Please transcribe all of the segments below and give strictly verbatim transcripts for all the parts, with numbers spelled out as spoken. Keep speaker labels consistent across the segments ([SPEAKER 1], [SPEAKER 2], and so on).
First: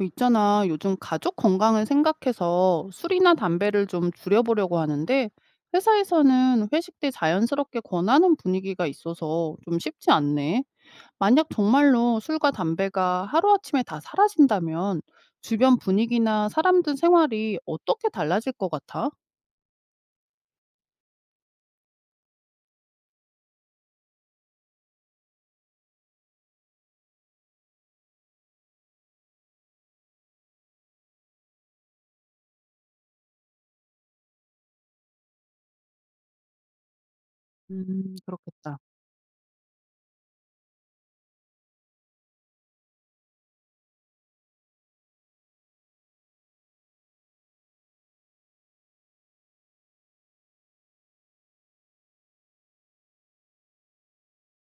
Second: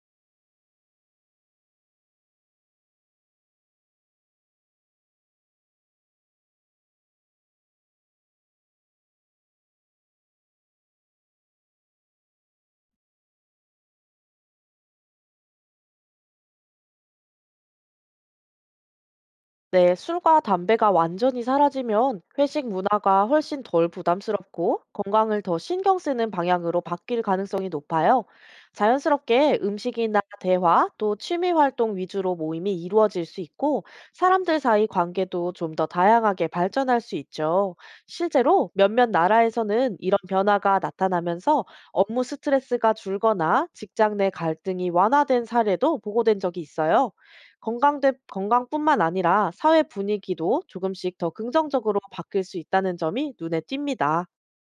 [SPEAKER 1] 어, 있잖아, 요즘 가족 건강을 생각해서 술이나 담배를 좀 줄여보려고 하는데, 회사에서는 회식 때 자연스럽게 권하는 분위기가 있어서 좀 쉽지 않네. 만약 정말로 술과 담배가 하루아침에 다 사라진다면, 주변 분위기나 사람들 생활이 어떻게 달라질 것 같아?
[SPEAKER 2] 네, 술과 담배가 완전히 사라지면 회식 문화가 훨씬 덜 부담스럽고 건강을 더 신경 쓰는 방향으로 바뀔 가능성이 높아요. 자연스럽게 음식이나 대화, 또 취미 활동 위주로 모임이 이루어질 수 있고, 사람들 사이 관계도 좀 더 다양하게 발전할 수 있죠.
[SPEAKER 1] 음,
[SPEAKER 2] 실제로
[SPEAKER 1] 그렇겠다.
[SPEAKER 2] 몇몇 나라에서는 이런 변화가 나타나면서 업무 스트레스가 줄거나 직장 내 갈등이 완화된 사례도 보고된 적이 있어요. 건강대 건강뿐만 아니라 사회 분위기도 조금씩 더 긍정적으로 바뀔 수 있다는 점이 눈에 띕니다.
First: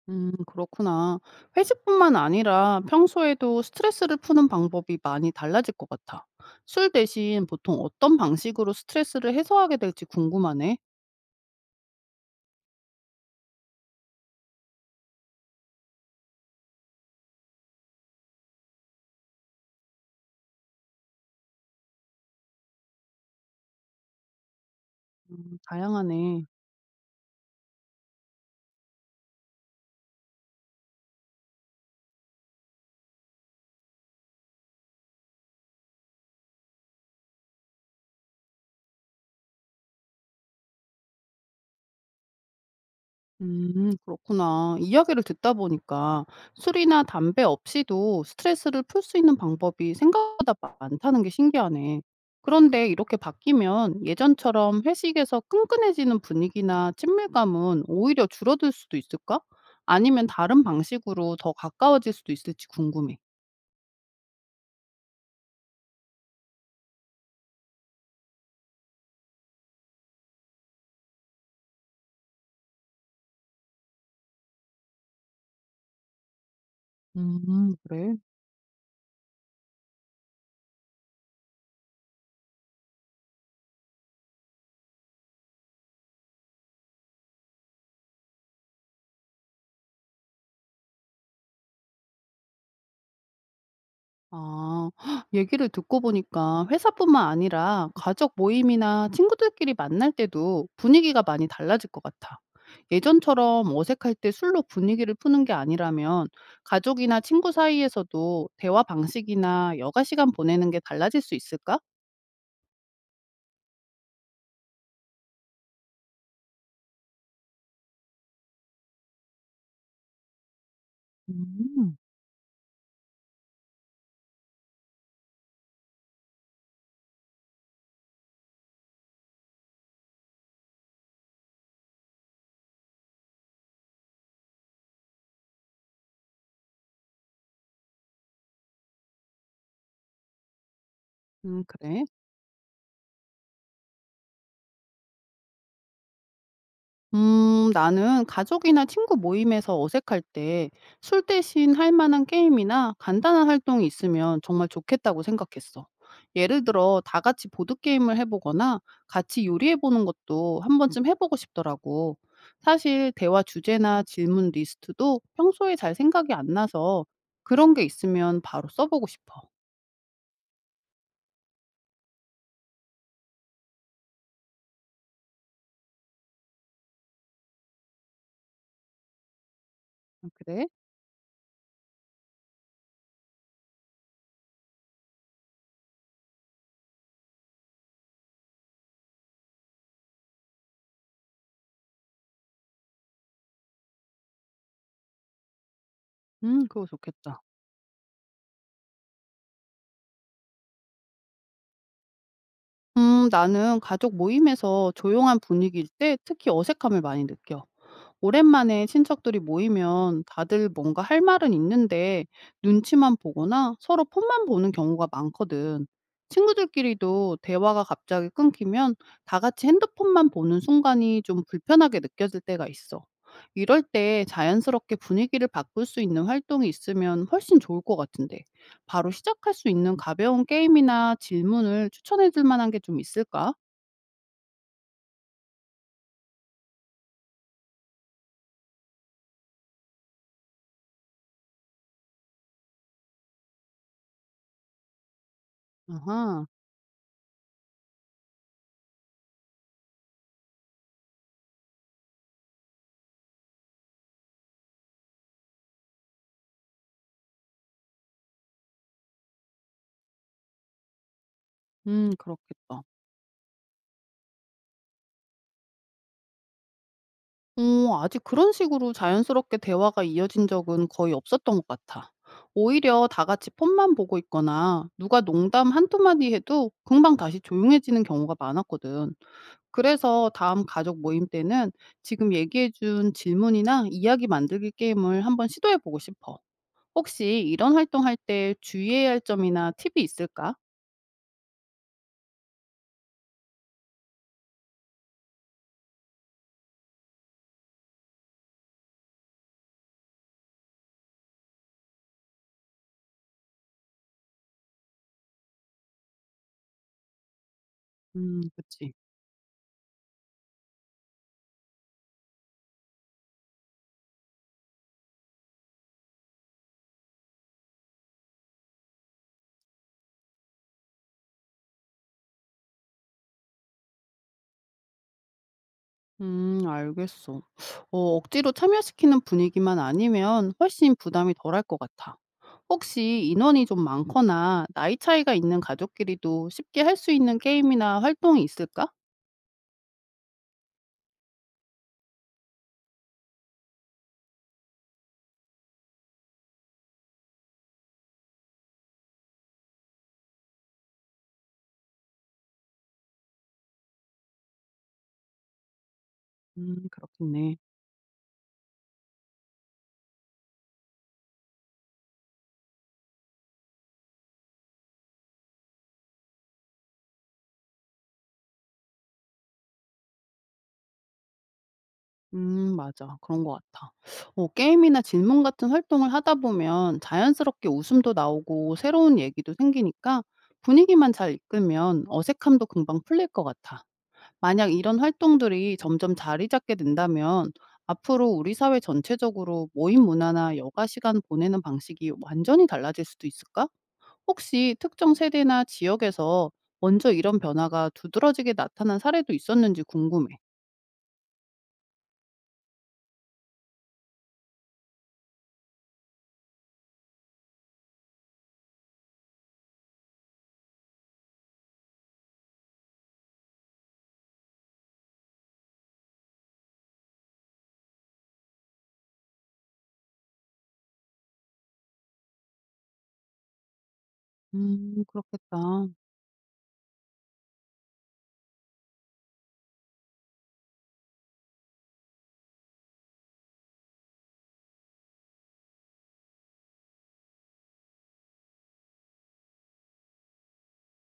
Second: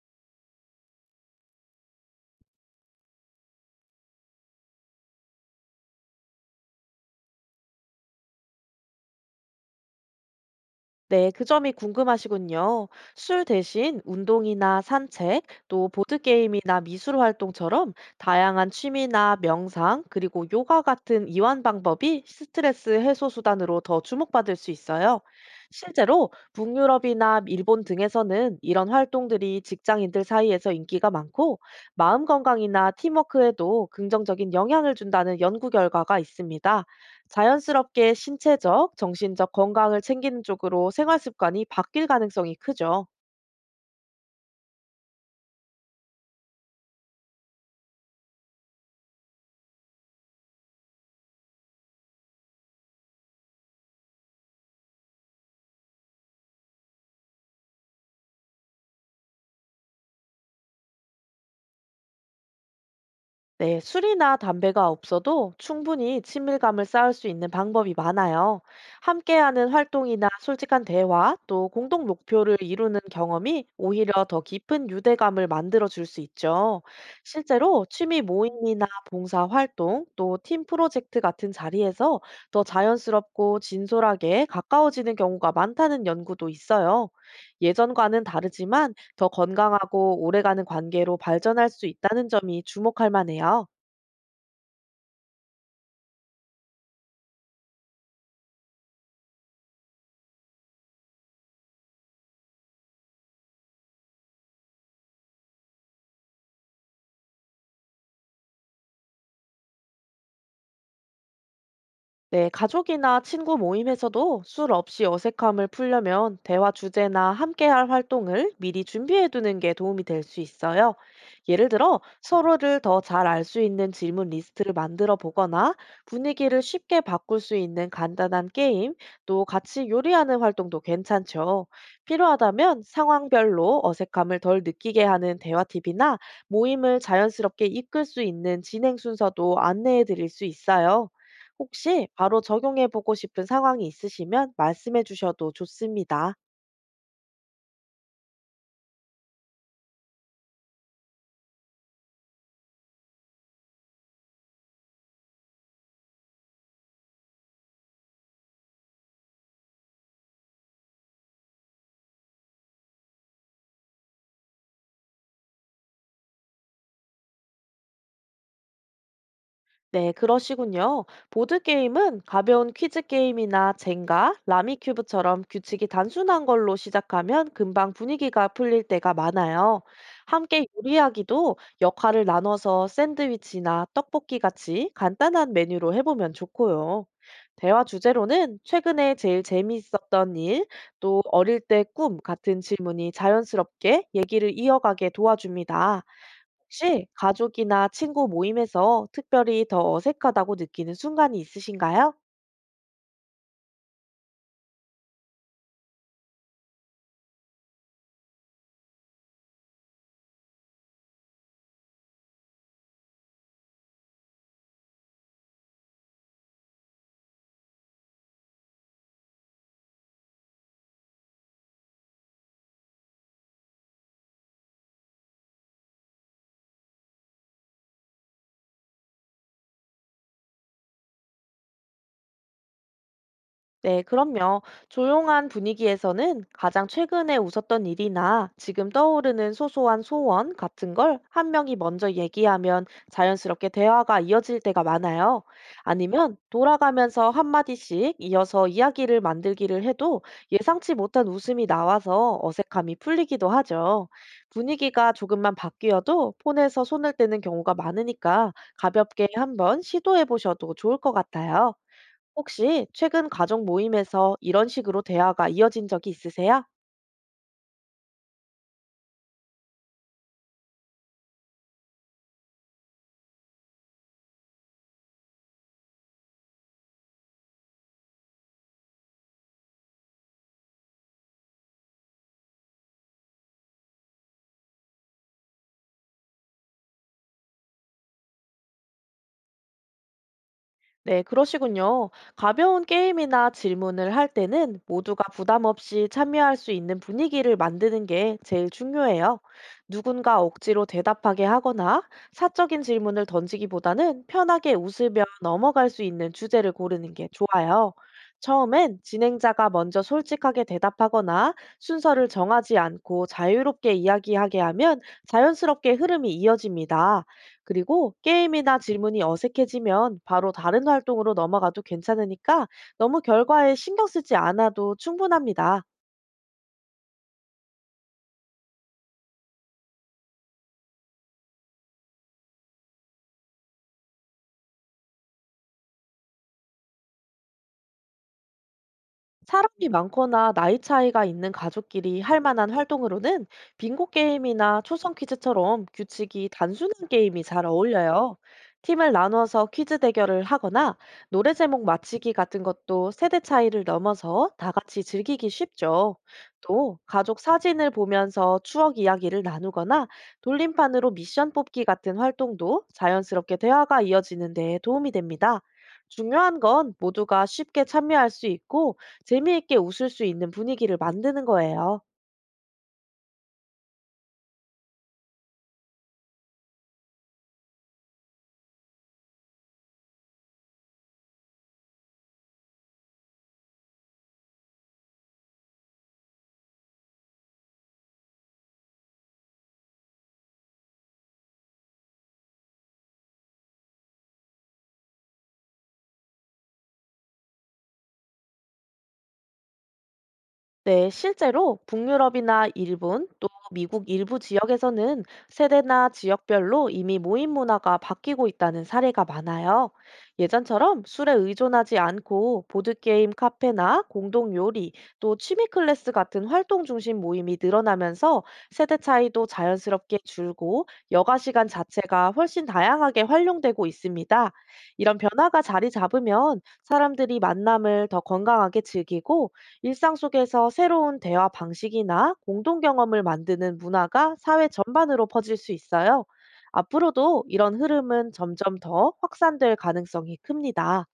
[SPEAKER 1] 음, 그렇구나. 회식뿐만 아니라 평소에도 스트레스를 푸는 방법이 많이 달라질 것 같아. 술 대신 보통 어떤 방식으로 스트레스를 해소하게 될지 궁금하네.
[SPEAKER 2] 네, 그 점이 궁금하시군요. 술 대신 운동이나 산책, 또 보드게임이나 미술 활동처럼 다양한 취미나 명상, 그리고 요가 같은 이완 방법이 스트레스 해소 수단으로 더 주목받을 수 있어요.
[SPEAKER 1] 음,
[SPEAKER 2] 실제로
[SPEAKER 1] 다양하네.
[SPEAKER 2] 북유럽이나 일본 등에서는 이런 활동들이 직장인들 사이에서 인기가 많고, 마음 건강이나 팀워크에도 긍정적인 영향을 준다는 연구 결과가 있습니다. 자연스럽게 신체적, 정신적 건강을 챙기는 쪽으로 생활 습관이 바뀔 가능성이 크죠.
[SPEAKER 1] 음, 그렇구나. 이야기를 듣다 보니까 술이나 담배 없이도 스트레스를 풀 수 있는 방법이 생각보다 많다는 게 신기하네. 그런데 이렇게 바뀌면 예전처럼 회식에서 끈끈해지는 분위기나 친밀감은 오히려 줄어들 수도 있을까? 아니면 다른 방식으로 더 가까워질 수도 있을지 궁금해.
[SPEAKER 2] 네, 술이나 담배가 없어도 충분히 친밀감을 쌓을 수 있는 방법이 많아요. 함께하는 활동이나 솔직한 대화, 또 공동 목표를 이루는 경험이 오히려 더 깊은 유대감을 만들어 줄 수 있죠.
[SPEAKER 1] 음,
[SPEAKER 2] 실제로
[SPEAKER 1] 그래.
[SPEAKER 2] 취미 모임이나 봉사 활동, 또 팀 프로젝트 같은 자리에서 더 자연스럽고 진솔하게 가까워지는 경우가 많다는 연구도 있어요. 예전과는 다르지만, 더 건강하고 오래가는 관계로 발전할 수 있다는 점이 주목할 만해요.
[SPEAKER 1] 아 헉, 얘기를 듣고 보니까 회사뿐만 아니라 가족 모임이나 친구들끼리 만날 때도 분위기가 많이 달라질 것 같아. 예전처럼 어색할 때 술로 분위기를 푸는 게 아니라면 가족이나 친구 사이에서도 대화 방식이나 여가 시간 보내는 게 달라질 수 있을까?
[SPEAKER 2] 네, 가족이나 친구 모임에서도 술 없이 어색함을 풀려면 대화 주제나 함께할 활동을 미리 준비해 두는 게 도움이 될 수 있어요. 예를
[SPEAKER 1] 음.
[SPEAKER 2] 들어, 서로를 더 잘 알 수 있는 질문 리스트를 만들어 보거나, 분위기를 쉽게 바꿀 수 있는 간단한 게임, 또 같이 요리하는 활동도 괜찮죠. 필요하다면 상황별로 어색함을 덜 느끼게 하는 대화 팁이나 모임을 자연스럽게 이끌 수 있는 진행 순서도 안내해 드릴 수 있어요.
[SPEAKER 1] 음, 그래.
[SPEAKER 2] 혹시 바로 적용해 보고 싶은 상황이 있으시면 말씀해 주셔도 좋습니다.
[SPEAKER 1] 음, 나는 가족이나 친구 모임에서 어색할 때 술 대신 할 만한 게임이나 간단한 활동이 있으면 정말 좋겠다고 생각했어. 예를 들어, 다 같이 보드게임을 해보거나 같이 요리해보는 것도 한 번쯤 해보고 싶더라고. 사실, 대화 주제나 질문 리스트도 평소에 잘 생각이 안 나서 그런 게 있으면 바로 써보고 싶어.
[SPEAKER 2] 네, 그러시군요. 보드게임은 가벼운 퀴즈 게임이나 젠가, 라미큐브처럼 규칙이 단순한 걸로 시작하면 금방 분위기가 풀릴 때가 많아요.
[SPEAKER 1] 아,
[SPEAKER 2] 함께
[SPEAKER 1] 그래?
[SPEAKER 2] 요리하기도 역할을 나눠서 샌드위치나 떡볶이 같이 간단한 메뉴로 해보면 좋고요. 대화 주제로는 최근에 제일 재미있었던 일, 또 어릴 때 꿈 같은 질문이 자연스럽게 얘기를 이어가게 도와줍니다.
[SPEAKER 1] 음, 그거
[SPEAKER 2] 혹시
[SPEAKER 1] 좋겠다.
[SPEAKER 2] 가족이나 친구 모임에서 특별히 더 어색하다고 느끼는 순간이 있으신가요?
[SPEAKER 1] 음, 나는 가족 모임에서 조용한 분위기일 때 특히 어색함을 많이 느껴. 오랜만에 친척들이 모이면 다들 뭔가 할 말은 있는데 눈치만 보거나 서로 폰만 보는 경우가 많거든. 친구들끼리도 대화가 갑자기 끊기면 다 같이 핸드폰만 보는 순간이 좀 불편하게 느껴질 때가 있어. 이럴 때 자연스럽게 분위기를 바꿀 수 있는 활동이 있으면 훨씬 좋을 것 같은데 바로 시작할 수 있는 가벼운 게임이나 질문을 추천해 줄 만한 게 좀 있을까?
[SPEAKER 2] 네, 그럼요. 조용한 분위기에서는 가장 최근에 웃었던 일이나 지금 떠오르는 소소한 소원 같은 걸 한 명이 먼저 얘기하면 자연스럽게 대화가 이어질 때가 많아요. 아니면
[SPEAKER 1] 아하,
[SPEAKER 2] 돌아가면서 한마디씩 이어서 이야기를 만들기를 해도 예상치 못한 웃음이 나와서 어색함이 풀리기도 하죠. 분위기가 조금만 바뀌어도 폰에서 손을 떼는 경우가 많으니까 가볍게 한번 시도해 보셔도 좋을 것 같아요.
[SPEAKER 1] 음, 그렇겠다.
[SPEAKER 2] 혹시 최근 가족 모임에서 이런 식으로 대화가 이어진 적이 있으세요?
[SPEAKER 1] 어 아직 그런 식으로 자연스럽게 대화가 이어진 적은 거의 없었던 것 같아. 오히려 다 같이 폰만 보고 있거나 누가 농담 한두마디 해도 금방 다시 조용해지는 경우가 많았거든. 그래서 다음 가족 모임 때는 지금 얘기해준 질문이나 이야기 만들기 게임을 한번 시도해보고 싶어. 혹시 이런 활동할 때 주의해야 할 점이나 팁이 있을까?
[SPEAKER 2] 네, 그러시군요. 가벼운 게임이나 질문을 할 때는 모두가 부담 없이 참여할 수 있는 분위기를 만드는 게 제일 중요해요. 누군가 억지로 대답하게 하거나 사적인 질문을 던지기보다는 편하게 웃으며 넘어갈 수 있는 주제를 고르는 게 좋아요.
[SPEAKER 1] 음, 그치.
[SPEAKER 2] 처음엔 진행자가 먼저 솔직하게 대답하거나 순서를 정하지 않고 자유롭게 이야기하게 하면 자연스럽게 흐름이 이어집니다. 그리고 게임이나 질문이 어색해지면 바로 다른 활동으로 넘어가도 괜찮으니까 너무 결과에 신경 쓰지 않아도 충분합니다.
[SPEAKER 1] 음, 알겠어. 어, 억지로 참여시키는 분위기만 아니면 훨씬 부담이 덜할 것 같아. 혹시 인원이 좀 많거나 나이 차이가 있는 가족끼리도 쉽게 할 수 있는 게임이나 활동이 있을까?
[SPEAKER 2] 사람이 많거나 나이 차이가 있는 가족끼리 할 만한 활동으로는 빙고 게임이나 초성 퀴즈처럼 규칙이 단순한 게임이 잘 어울려요. 팀을 나누어서 퀴즈 대결을 하거나 노래 제목 맞히기 같은 것도 세대 차이를 넘어서 다 같이 즐기기 쉽죠.
[SPEAKER 1] 음,
[SPEAKER 2] 또 가족
[SPEAKER 1] 그렇겠네.
[SPEAKER 2] 사진을 보면서 추억 이야기를 나누거나 돌림판으로 미션 뽑기 같은 활동도 자연스럽게 대화가 이어지는 데 도움이 됩니다. 중요한 건 모두가 쉽게 참여할 수 있고 재미있게 웃을 수 있는 분위기를 만드는 거예요.
[SPEAKER 1] 음, 맞아. 그런 것 같아. 어, 게임이나 질문 같은 활동을 하다 보면 자연스럽게 웃음도 나오고 새로운 얘기도 생기니까 분위기만 잘 이끌면 어색함도 금방 풀릴 것 같아. 만약 이런 활동들이 점점 자리 잡게 된다면 앞으로 우리 사회 전체적으로 모임 문화나 여가 시간 보내는 방식이 완전히 달라질 수도 있을까? 혹시 특정 세대나 지역에서 먼저 이런 변화가 두드러지게 나타난 사례도 있었는지 궁금해.
[SPEAKER 2] 네, 실제로 북유럽이나 일본, 또 미국 일부 지역에서는 세대나 지역별로 이미 모임 문화가 바뀌고 있다는 사례가 많아요. 예전처럼 술에 의존하지 않고 보드게임 카페나 공동 요리, 또 취미 클래스 같은 활동 중심 모임이 늘어나면서 세대 차이도 자연스럽게 줄고, 여가 시간 자체가 훨씬 다양하게 활용되고 있습니다.
[SPEAKER 1] 음,
[SPEAKER 2] 이런
[SPEAKER 1] 그렇겠다.
[SPEAKER 2] 변화가 자리 잡으면 사람들이 만남을 더 건강하게 즐기고, 일상 속에서 새로운 대화 방식이나 공동 경험을 만드는 문화가 사회 전반으로 퍼질 수 있어요. 앞으로도 이런 흐름은 점점 더 확산될 가능성이 큽니다.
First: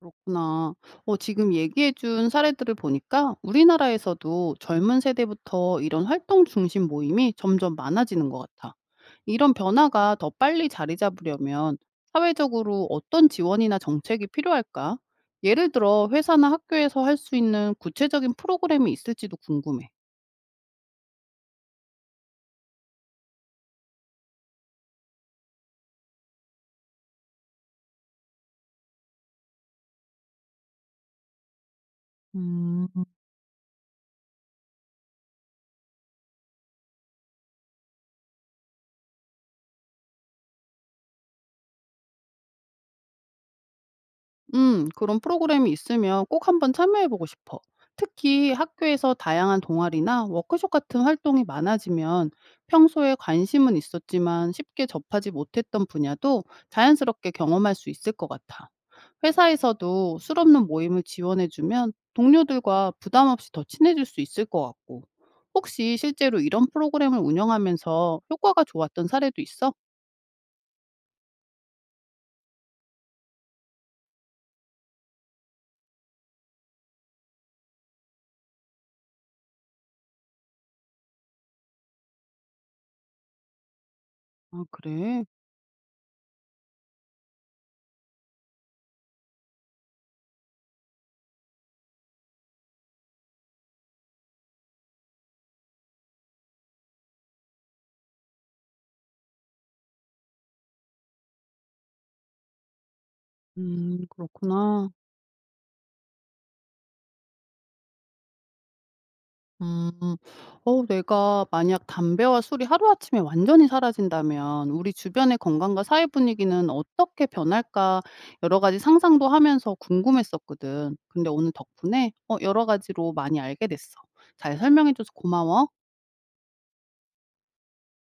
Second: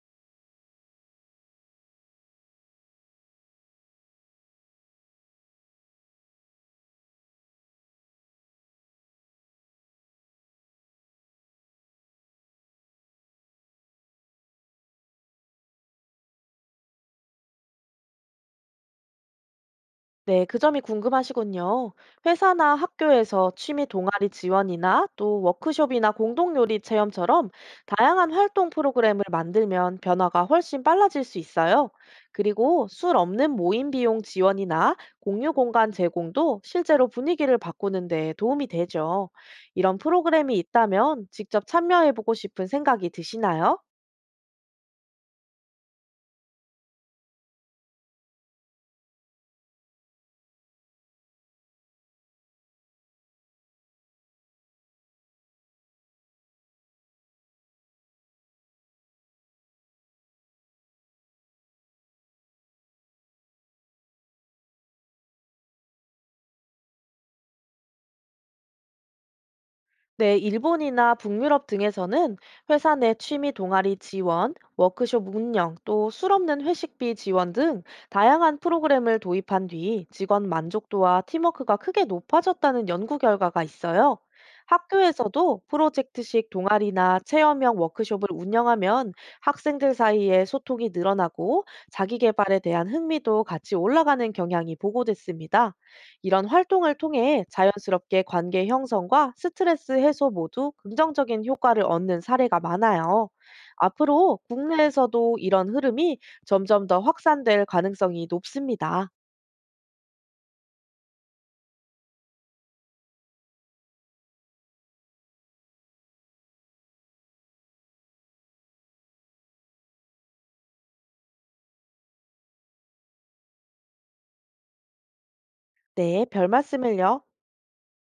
[SPEAKER 1] 그렇구나. 어, 지금 얘기해준 사례들을 보니까 우리나라에서도 젊은 세대부터 이런 활동 중심 모임이 점점 많아지는 것 같아. 이런 변화가 더 빨리 자리 잡으려면 사회적으로 어떤 지원이나 정책이 필요할까? 예를 들어 회사나 학교에서 할 수 있는 구체적인 프로그램이 있을지도 궁금해.
[SPEAKER 2] 네, 그 점이 궁금하시군요. 회사나 학교에서 취미 동아리 지원이나 또 워크숍이나 공동요리 체험처럼 다양한 활동 프로그램을 만들면 변화가 훨씬 빨라질 수 있어요. 그리고
[SPEAKER 1] 음.
[SPEAKER 2] 술 없는 모임 비용 지원이나 공유 공간 제공도 실제로 분위기를 바꾸는 데 도움이 되죠. 이런 프로그램이 있다면 직접 참여해보고 싶은 생각이 드시나요?
[SPEAKER 1] 음, 그런 프로그램이 있으면 꼭 한번 참여해 보고 싶어. 특히 학교에서 다양한 동아리나 워크숍 같은 활동이 많아지면 평소에 관심은 있었지만 쉽게 접하지 못했던 분야도 자연스럽게 경험할 수 있을 것 같아. 회사에서도 실없는 모임을 지원해주면 동료들과 부담 없이 더 친해질 수 있을 것 같고, 혹시 실제로 이런 프로그램을 운영하면서 효과가 좋았던 사례도 있어?
[SPEAKER 2] 네, 일본이나 북유럽 등에서는 회사 내 취미 동아리 지원, 워크숍 운영, 또 술없는 회식비 지원 등 다양한 프로그램을 도입한 뒤 직원 만족도와 팀워크가 크게 높아졌다는 연구 결과가 있어요.
[SPEAKER 1] 아, 그래.
[SPEAKER 2] 학교에서도 프로젝트식 동아리나 체험형 워크숍을 운영하면 학생들 사이에 소통이 늘어나고 자기 개발에 대한 흥미도 같이 올라가는 경향이 보고됐습니다. 이런 활동을 통해 자연스럽게 관계 형성과 스트레스 해소 모두 긍정적인 효과를 얻는 사례가 많아요.
[SPEAKER 1] 음,
[SPEAKER 2] 앞으로
[SPEAKER 1] 그렇구나.
[SPEAKER 2] 국내에서도 이런 흐름이 점점 더 확산될 가능성이 높습니다.
[SPEAKER 1] 음. 어 내가 만약 담배와 술이 하루아침에 완전히 사라진다면 우리 주변의 건강과 사회 분위기는 어떻게 변할까 여러 가지 상상도 하면서 궁금했었거든. 근데 오늘 덕분에 어 여러 가지로 많이 알게 됐어. 잘 설명해 줘서 고마워.
[SPEAKER 2] 네, 별 말씀을요.